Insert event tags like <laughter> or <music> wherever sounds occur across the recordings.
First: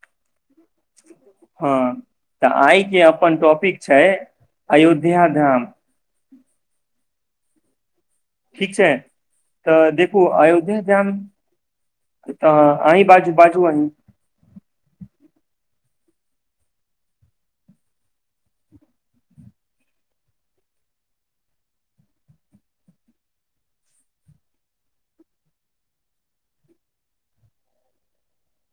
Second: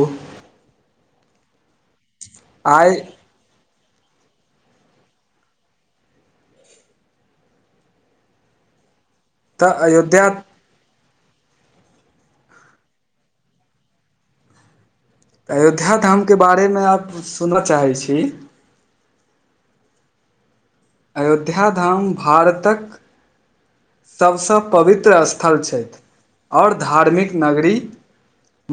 ओह। हॅ, तऽ आइ आयके अप्पन टॉपिक छैय, अयोध्या धाम। ठीक छै, तऽ देखू अयोध्याधाम तऽ अही बाजू -बाजू अही। अयोध्याधाम के बारे मे आब सुनअऽ चाहै छी। अयोध्याधाम भारतक, सब स पवित्र स्थल छै, और धार्मिक नगरी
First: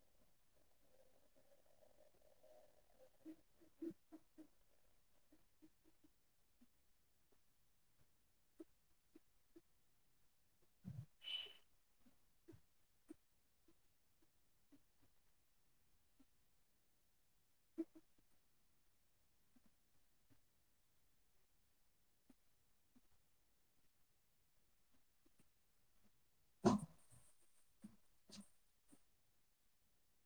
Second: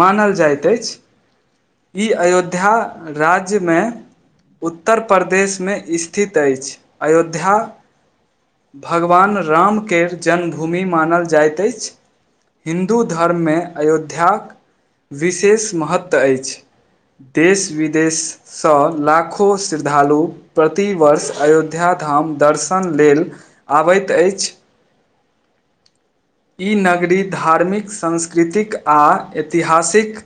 मानल जाइत अछि, इ अयोध्या राज्य मे उत्तरप्रदेश मे स्थित अछि, अयोध्या भगवान राम के जन्मभूमि मानल जाइत अैछ, हिन्दू धर्म मे अयोध्याक विशेष महत्व अैछ, देश -विदेश स लाखो श्रद्धालु, प्रतिवर्ष अयोध्याधाम दर्शन लेल आबैत अैछ। इ नगरी धार्मिक, सांस्कृतिक, आ ऐतिहासिक,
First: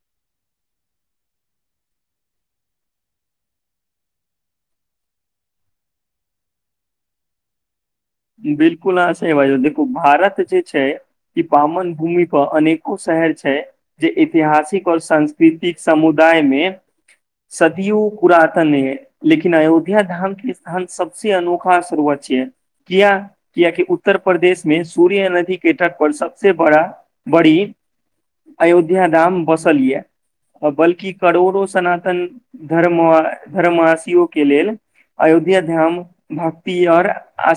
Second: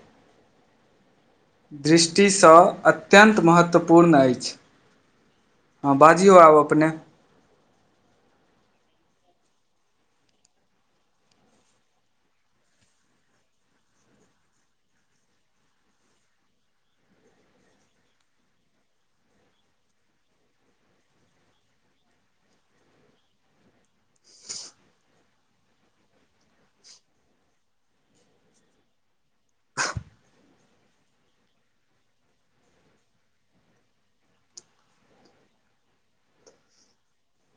दृष्टि स अत्यन्त महत्वपूर्ण अैछ। हॅ बाजियौ आब अपने। बिल्कुल आँहा सही बजलौ, देखू भारत जे छै इ पावन भूमि पर अनेको शहर छैय। जे ऐतिहासिक और सांस्कृतिक समुदाय मे, सदियो पुरातन नैए अहि। लेकिन अयोध्याधाम के स्थान सबसे अनोखा सर्वोच्चय छियै। किया, किया कि उत्तर प्रदेश मे सूर्य नदी के तट पर सबसे बड़ा बड़ी, अयोध्या धाम बसल या। बल्कि करोड़ो सनातन धर्म -धर्मवासियो के लेल अयोध्या धाम भक्ति और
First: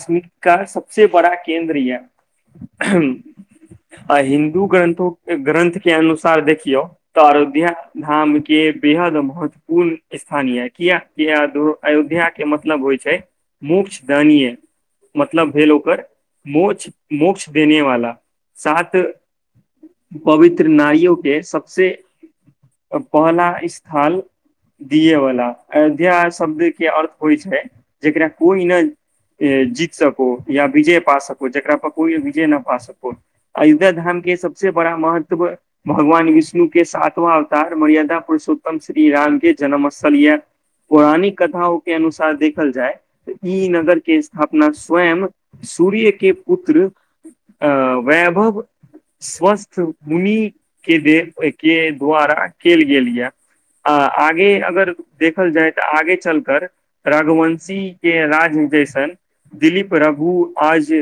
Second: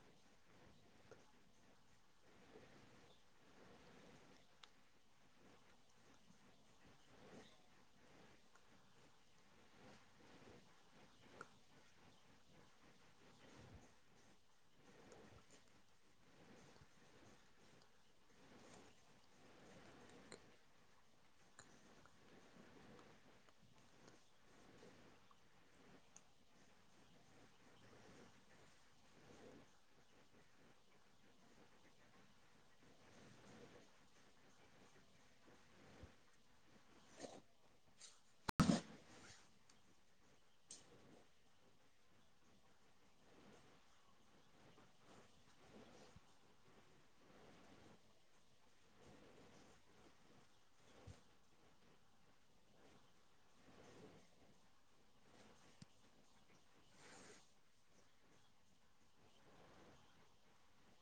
तिर्थ का सबसे बड़ा केंन्द्र या। घन आ हिन्दू ग्रन्थो- ग्रन्थ के अनुसार देखियौ, तऽ अरोध्या धाम के बेहद महत्वपूर्ण स्थान या। किया किया अधो-अयोध्या के मतलब होय छै, मुक्ष धनीय। मतलब भेल ओकर मोछ- मोक्ष देने वाला, सात पवित्र नइयो के सबसे पहना इस्थान दिये वला जे आहा शब्द के अर्थ होइ छै। जेकरा कोय नैय जी जीत सको या विजय पा सको जेकरा पर कोय विजय न पा सको। अयोध्या धाम के सबसे बड़ा महत्व भगवान विष्णु के सातवाँ अवतार मर्यादा पुरुषोत्तम श्री राम के जन्मस्थल ये। पौराणिक कथाओं के अनुसार देखल जाय तऽ इ नगर के अपना स्वयं सूर्य के पुत्र अ वैभव स्वस्थ मुनि के देल ओय के द्वारा केल गेल या। आ आगे अगर देखल जाय तऽ आगे चलकर रघुवंशी के राज निवेशन दिलीप रघु आज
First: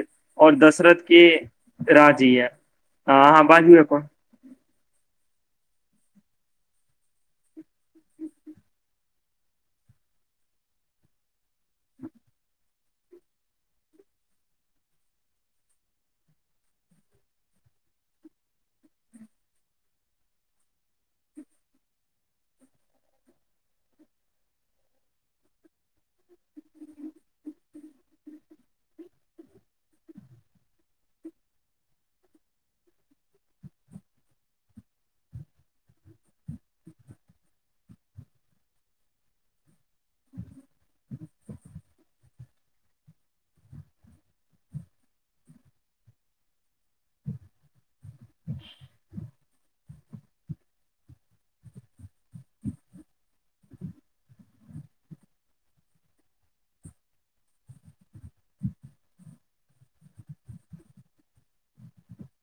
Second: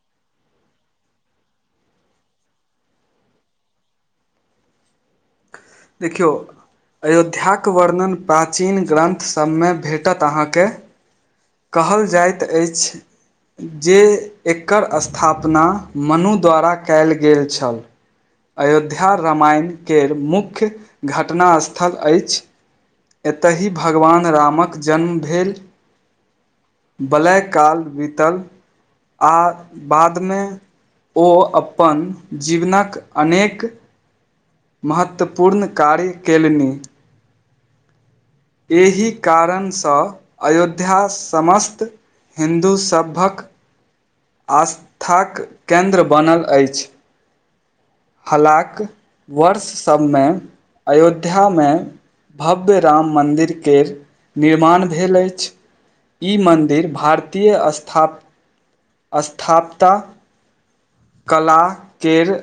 और दशरथ के राज ये। हाॅं हाॅं अहाँ बाजू अपन। देखियौ। अयोध्याक वर्णन प्राचीन ग्रन्थ सभमें भेटत अहाँके। कहल जाइत अछि। जे एकर स्थापना मनु द्वारा कैल गेल छल। अयोध्या रामायण केर मुख्य घटना स्थल ऐछ। एतहि भगवान रामक जन्म भेल। बलय काल बीतल आ बादमें। ओ अपन जीवनक अनेक। महत्वपूर्ण कार्य केलनि। एहि कारणसँ अयोध्या समस्त हिन्दू सभक। आस्थाक केन्द्र बनल एइछ। हलाक वर्ष सभमें। अयोध्यामें भव्य राम मन्दिरकेर निर्माण भेल एइछ। इ मन्दिर भारतीय स्थाप स्थाप्ता। कला केर।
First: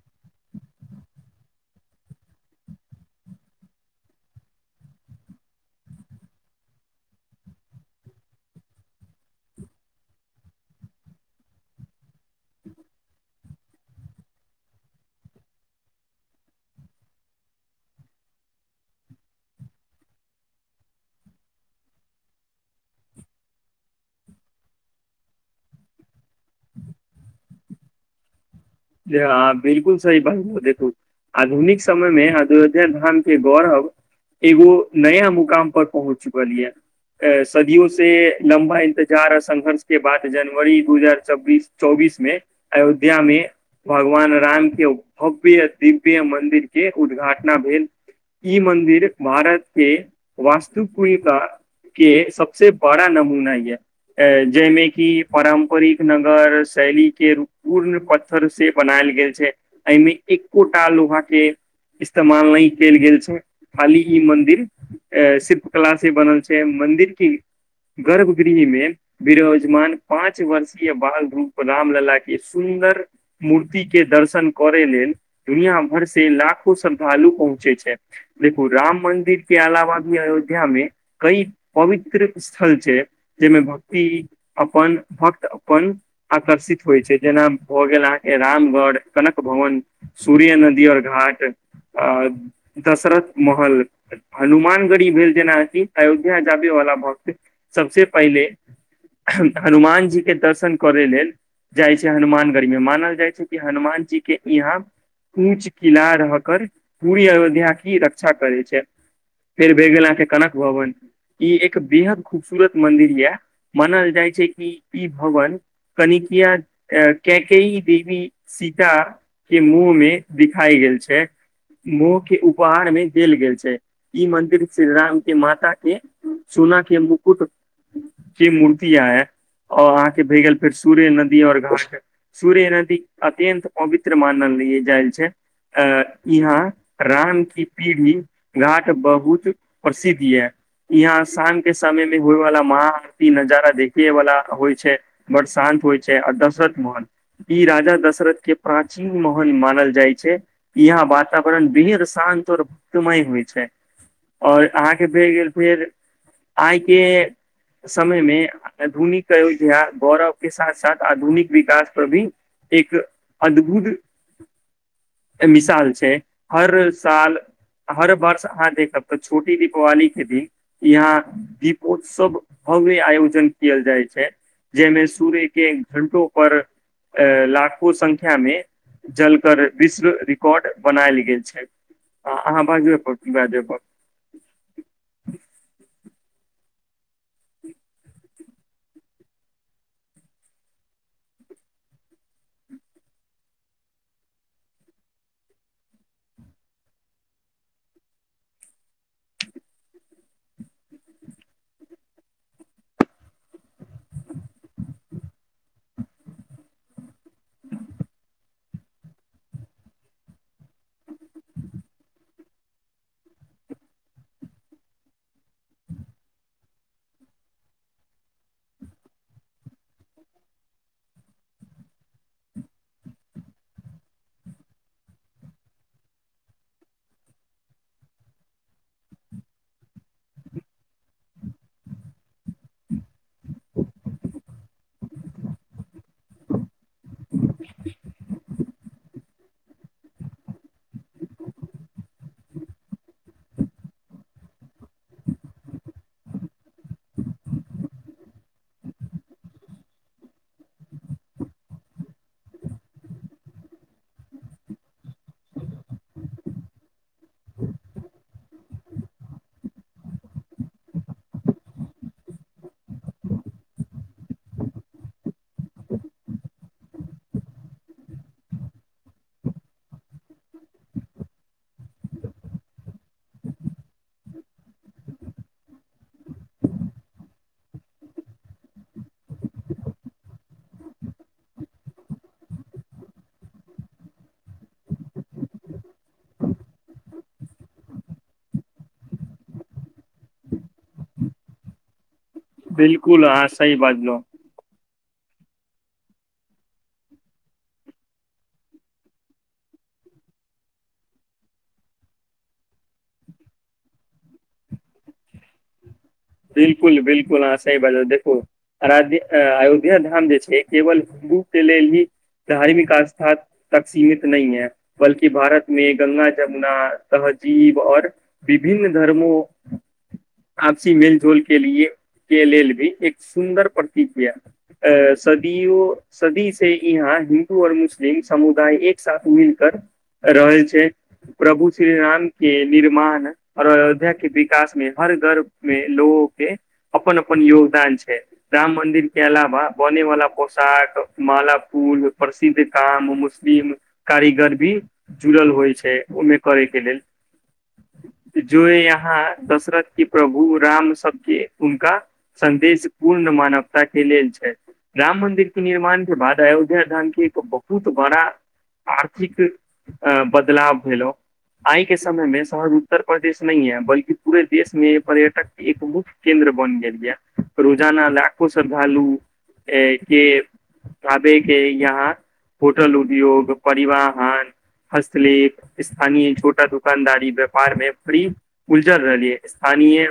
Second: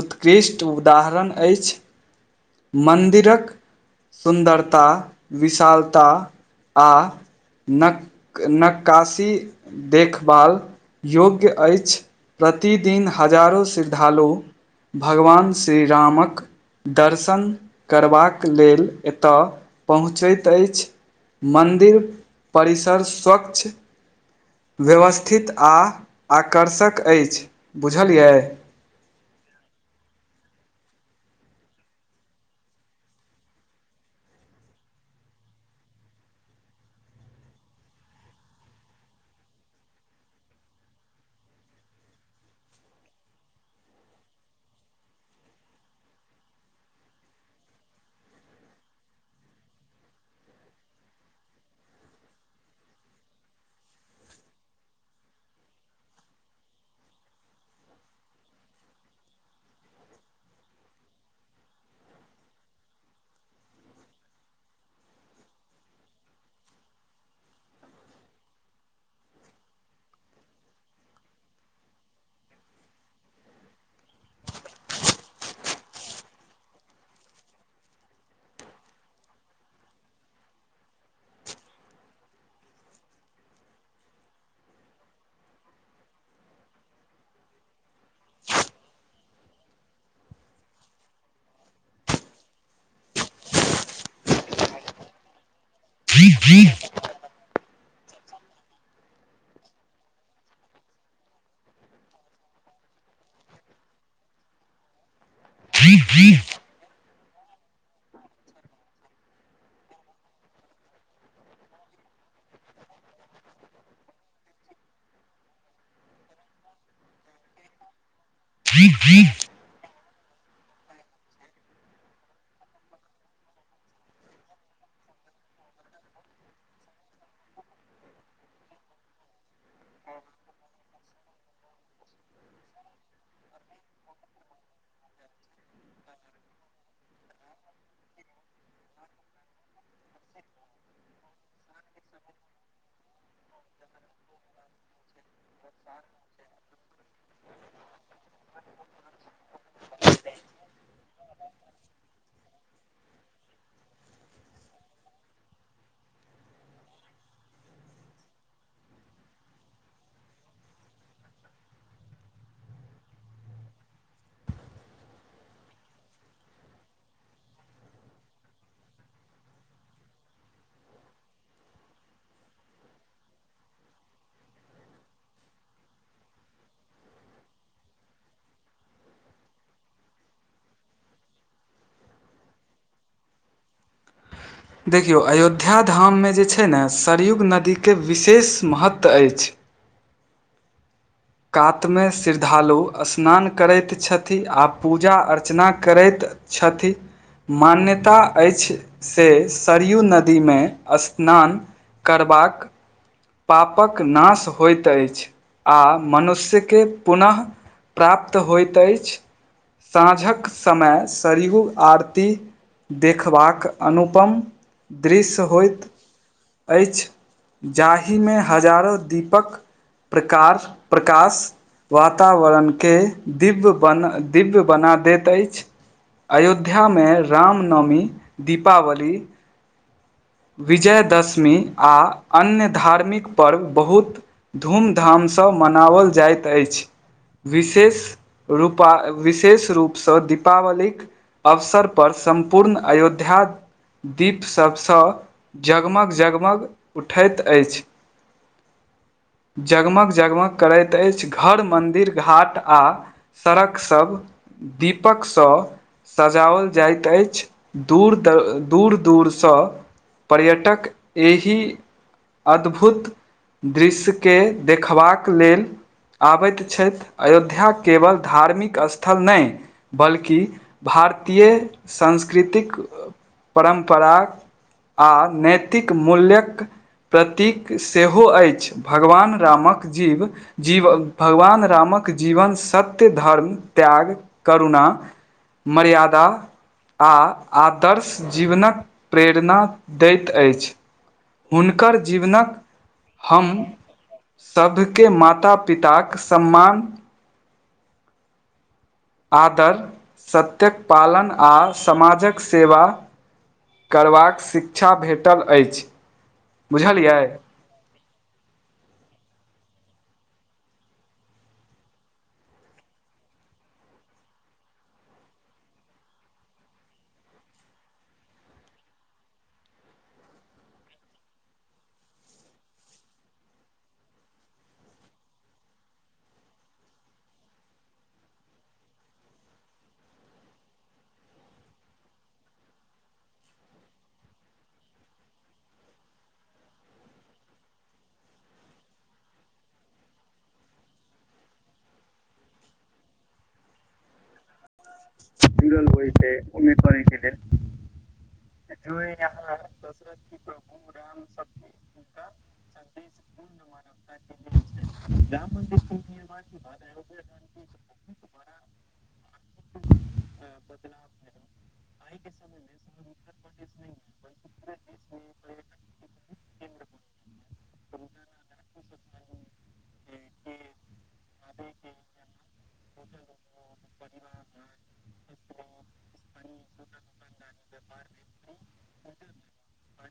उत्कृष्ट उदाहरण एइछ। मन्दिरक सुन्दरता विशालता आ। नक नक्काशी देखपाल। योग्य अछि प्रतिदिन हजारो श्रद्धालु। भगवान श्री रामक दर्श र्शन करबाक लेल एतय पहुँचैत एइछ। मन्दिर परिसर स्वच्छ व्यवस्थित आ आकर्षक अछि बुझलियै? से अहाॅं बिल्कुल सही बात बतेलू। आधुनिक समय में अयोध्या धान के गौरव। एगो नया मुकाम पर पहुँच चुकल या। सदियों से लम्बा इंतजार आ संघर्ष के बाद जनवरी दू हजार छब्बीस चौबीस में अयोध्या में भगवान राम के भव्य दिव्य मंन्दिर के उदघाटना भेल। इ मन्दिर भारत के वास्तुपुलिका के सबसे बड़ा नमूना ये। ऑं जाहिमे कि पारम्परिक नगर शैली के पूर्ण पथ थर से बनायल गेल छै एहिमे एकोटा लोहा के इस्तेमाल नहि केल गेल छैय खाली ई मन्दिर। ऑं शिल्पकला से बनल छैय मंन्दिर की गर्भगृह में बिराजमान पाँच वर्षीय बाल रूप रामलला के सुन्दर मूर्तिके दर्शन करैय लेल दुनिया भर से लाखो श्रद्धालु पहुँचे छैथ। देखू राम मंन्दिर के अलावा भी अयोध्या में कई पवित्र स्थल छैय जेमे भक्ति अपन भक्त अपन आकर्षित होइ छैय जेना भगेल अहाँके रामगढ़, कनक भवन, सूर्य नदी और घाट आ दशरथ महल, हनुमानगढ़ी भेल जेनाकि अयोध्या जाबे बुझलियै वाला भक्त सबसे पहिले हनुमान जीके दर्शन करे लेल जाइ छैय हनुमान गडी में मानल जाइ छैय कि हनुमान जी के इहाँ <unintelligible> रहकर पूरी अयोध्या की रक्षा करै छैय फेर भए गेल अहाँके कनक भवन ई एक बेहद खूबसूरत मंदिर या मानल जाय छैय कि इ भवन कनि कियाड कैकेई, देवी सीता के मुँह में दिखाई गेल छैय, मुँह के उपहार मे देल गेल छैय। ई मंदिर श्री रामके माताके सोनाके मुकुट के मूर्ति आये, और अ अहाँके भए गेल फेर सूर्य नदी और घाट। सूर्य नदी अत्यन्त पवित्र मानलयै जाय छैय। अ इहाँ राम की पीढ़ी घाट बहुत प्रसिद्ध ये। इहाँ शामके समयमे होएवाला महा आरती नजारा देखे वाला होइ छैय। बड़ शान्त होइ छैय आ दशरथ महल ई राजा दशरथ के प्राचीन महल मानल जाइ छैय। इहाँ वातावरण भेर शान्त और भक्तिमय होइ छैय। आओर अहाँके भेए गेल फेर आइके समयमे आधुनिक अयोध्या गौरवके साथ- साथ आधुनिक विकास प्रदीम एक अद्भुत मिसाल छैय। हर साल हर वर्ष अहाँ देखब, तऽ छोटी दीपावली के दिन इहाँ दीपोत्सव भव्य आयोजन केयल जाय छैय। जेहिमे सूर्य के घंटो पर ए--लाखो संख्या मे जलकर विश्व रिकॉर्ड बनायल गेल छैय। हॅ अहाँ बाजुये पर <unintelligible> देखियौ अयोध्या धाममे जे छैय ने, सरयुग नदी के विशेष महत्त्व अइछ। कातमे श्रद्धालु स्नान करैत छथि, आ पूजा अर्चना करैत छथि। मान्यता अइछ से सरयू नदीमे स्नान करबाक पापक नाश होइत अइछ, आ मनुष्य के पुनः प्राप्त होइत अछि। साँझक समय सरयू आरती देखबाक अनुपम दृश्य होइत अइछ, जाहिमे हजारो दीपक प्रकार प्रकाश वातावरण के दिव्य बन -दिव्य बना देत अछि। अयोध्या मे रामनवमी, दीपावली- विजयदशमी आ अन्य धार्मिक पर्व बहुत- धूम- धाम सँ मनाओल जाइत अछि। विशेष रूपा -विशेष रूप सँ दीपावलीक- अवसर पर सम्पूर्ण अयोध्या दीप सभ सँ- जगमग जगमग उठैत अछि। जगमग जगमग करैत अछि घर मन्दिर घाट आ, सड़क सभ दीपक सँ- सजाओल जाइत अछि दूर- दर- दूर- दूर स- पर्यटक एहि अद्भुत- दृश्य के देखबाक लेल- आबैत छथि अयोध्या केवल धार्मिक स्थल नहि। बल्कि भारतीय संस्कृतिक -परम्परा- आ नैतिक मूल्य्यक- प्रतीक सेहो अछि, भगवान रामक जीव- जीव भगवान रामक जीवन सत्य, धर्म, त्याग, करुणा, मर्यादा आ आदर्श जीवनक प्रेरणा- दैत अछि। हुनकर जीवनक बिलकुल अहाँ हम- सही बाजलहुँ सभके माता पिताक सम्मान- आदर सत्यक पालन आ समाजक सेवा- करबाक शिक्षा भेटल अछि। बिलकुल- बुझलियै बिलकुल अहां सही बाजल। देखू- अराध्या आ-अयोध्या धाम जे छै केवल उ के लेल ही धार्मिक आस्था- तक सीमित नहि है, बल्कि भारत मे गङ्ंगा जमुना तहजीब और- विभिन्न धर्मो, आपसी मेल- झोल के लिए के लेल भी एक सुन्दर प्रतीकिया अ- सदियो- सदी से इहाँ हिन्दू और मुस्लिम समुदाय एक साथ मिलकर- रहय छै। प्रभु श्री राम के निर्माण और अयोध्या के विकास मे हर घर मे- लोगो के, अपन अपन योगदान छै। राम मंदिर के अलावा बने वाला पोशाक, माला, फूल प्रसिद्ध काम, मुस- फ्री में कारीगर भी जुड़ल- होइ छै ओहिमे करैके लेल जो यहाँ दशरथके- प्रभु राम सबके हुनका सन्देश पूर्ण मानवता के लेल छै। राम मन्दिर के निर्माण के बाद अयोध्या धाम के एक बहुत बड़ा- आर्थिक अ -बदलाव भेलौ। आइ के समय में सहज उत्तर प्रदेश नय है, बल्कि पूरे देश में पर्यटक- एक मुख्य केंन्द्र बन गेल ये रोजाना लाखो श्रद्धालु- अय के- आबेके यहाँ होटल उद्योग, परिवहन- हस्तलेख स्थानीय छोटा दुकानदारी व्यापार मे फ़्री- उलझल रहलियै। स्थानीय-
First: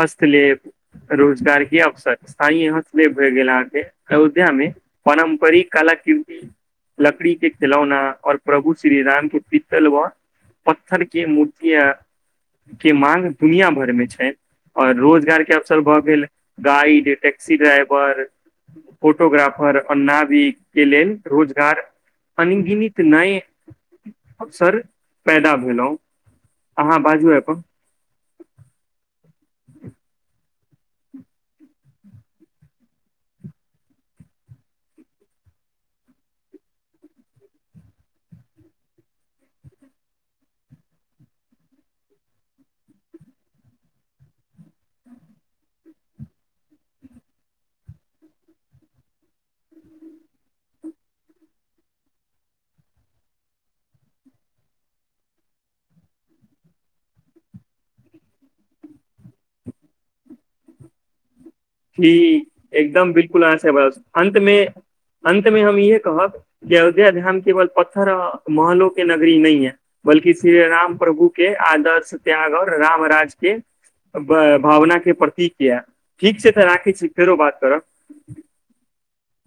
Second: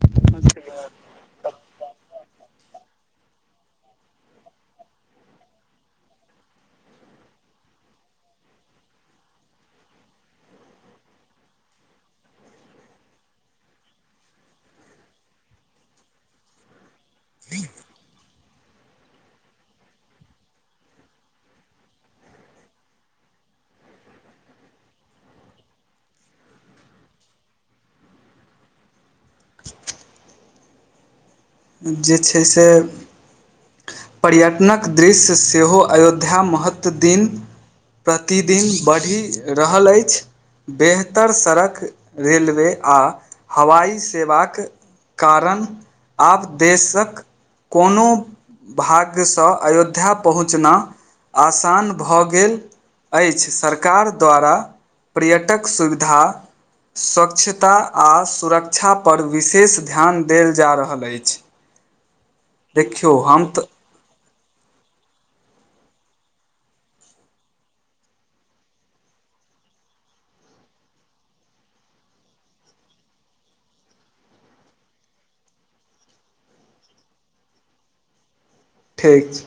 फस्तलेप- रोजगार के अवसर स्थायी <unintelligible> भए गेल अहाँके अयोध्या में। पारम्परिक कला कीर्ति लकड़ी के खेलौना औ प्रभु श्री राम के पित्तल व- पत्थर के मूर्तिया के माँग दुनिया भर मे छै ओर रोजगार के अवसर भ गेल गाइड टैक्सी ड्राइवर फोटोग्राफर अ ना भी के लेल रोजगार अनगिणित नैय अबसर पैदा भेलउ अहाँ बाजू आब <inaudible> जे छै से पर्यटनक दृश्य सेहो अयोध्या महत्त्व दिन प्रतिदिन बढ़ि रहल अछि। बेहतर सड़क रेलवे आ हवाई सेवाक कारण आब देशक कोनो भाग्य स अयोध्या पहुँचना आसान भऽ गेल अइछ सरकार द्वारा पर्यटक सुविधा स्वच्छता आ सुरकक्षा पर विशेष ध्यान देल जा रहल अछि। ठीक एकदम देखियौ बिलकुल हम आहाँ तऽ सब <unintelligible> अन्त मे अन्त मे हम इहै कहब कि अयोध्या ध्यान केवल पत्थर आ महलो के नगरी नय यै बल्कि श्री राम प्रभु के आदर्श त्याग और राम राज के बैय भावना के प्रतीक यै ठीक छै तऽ राखै छी फेरो बात करब। ठीक छै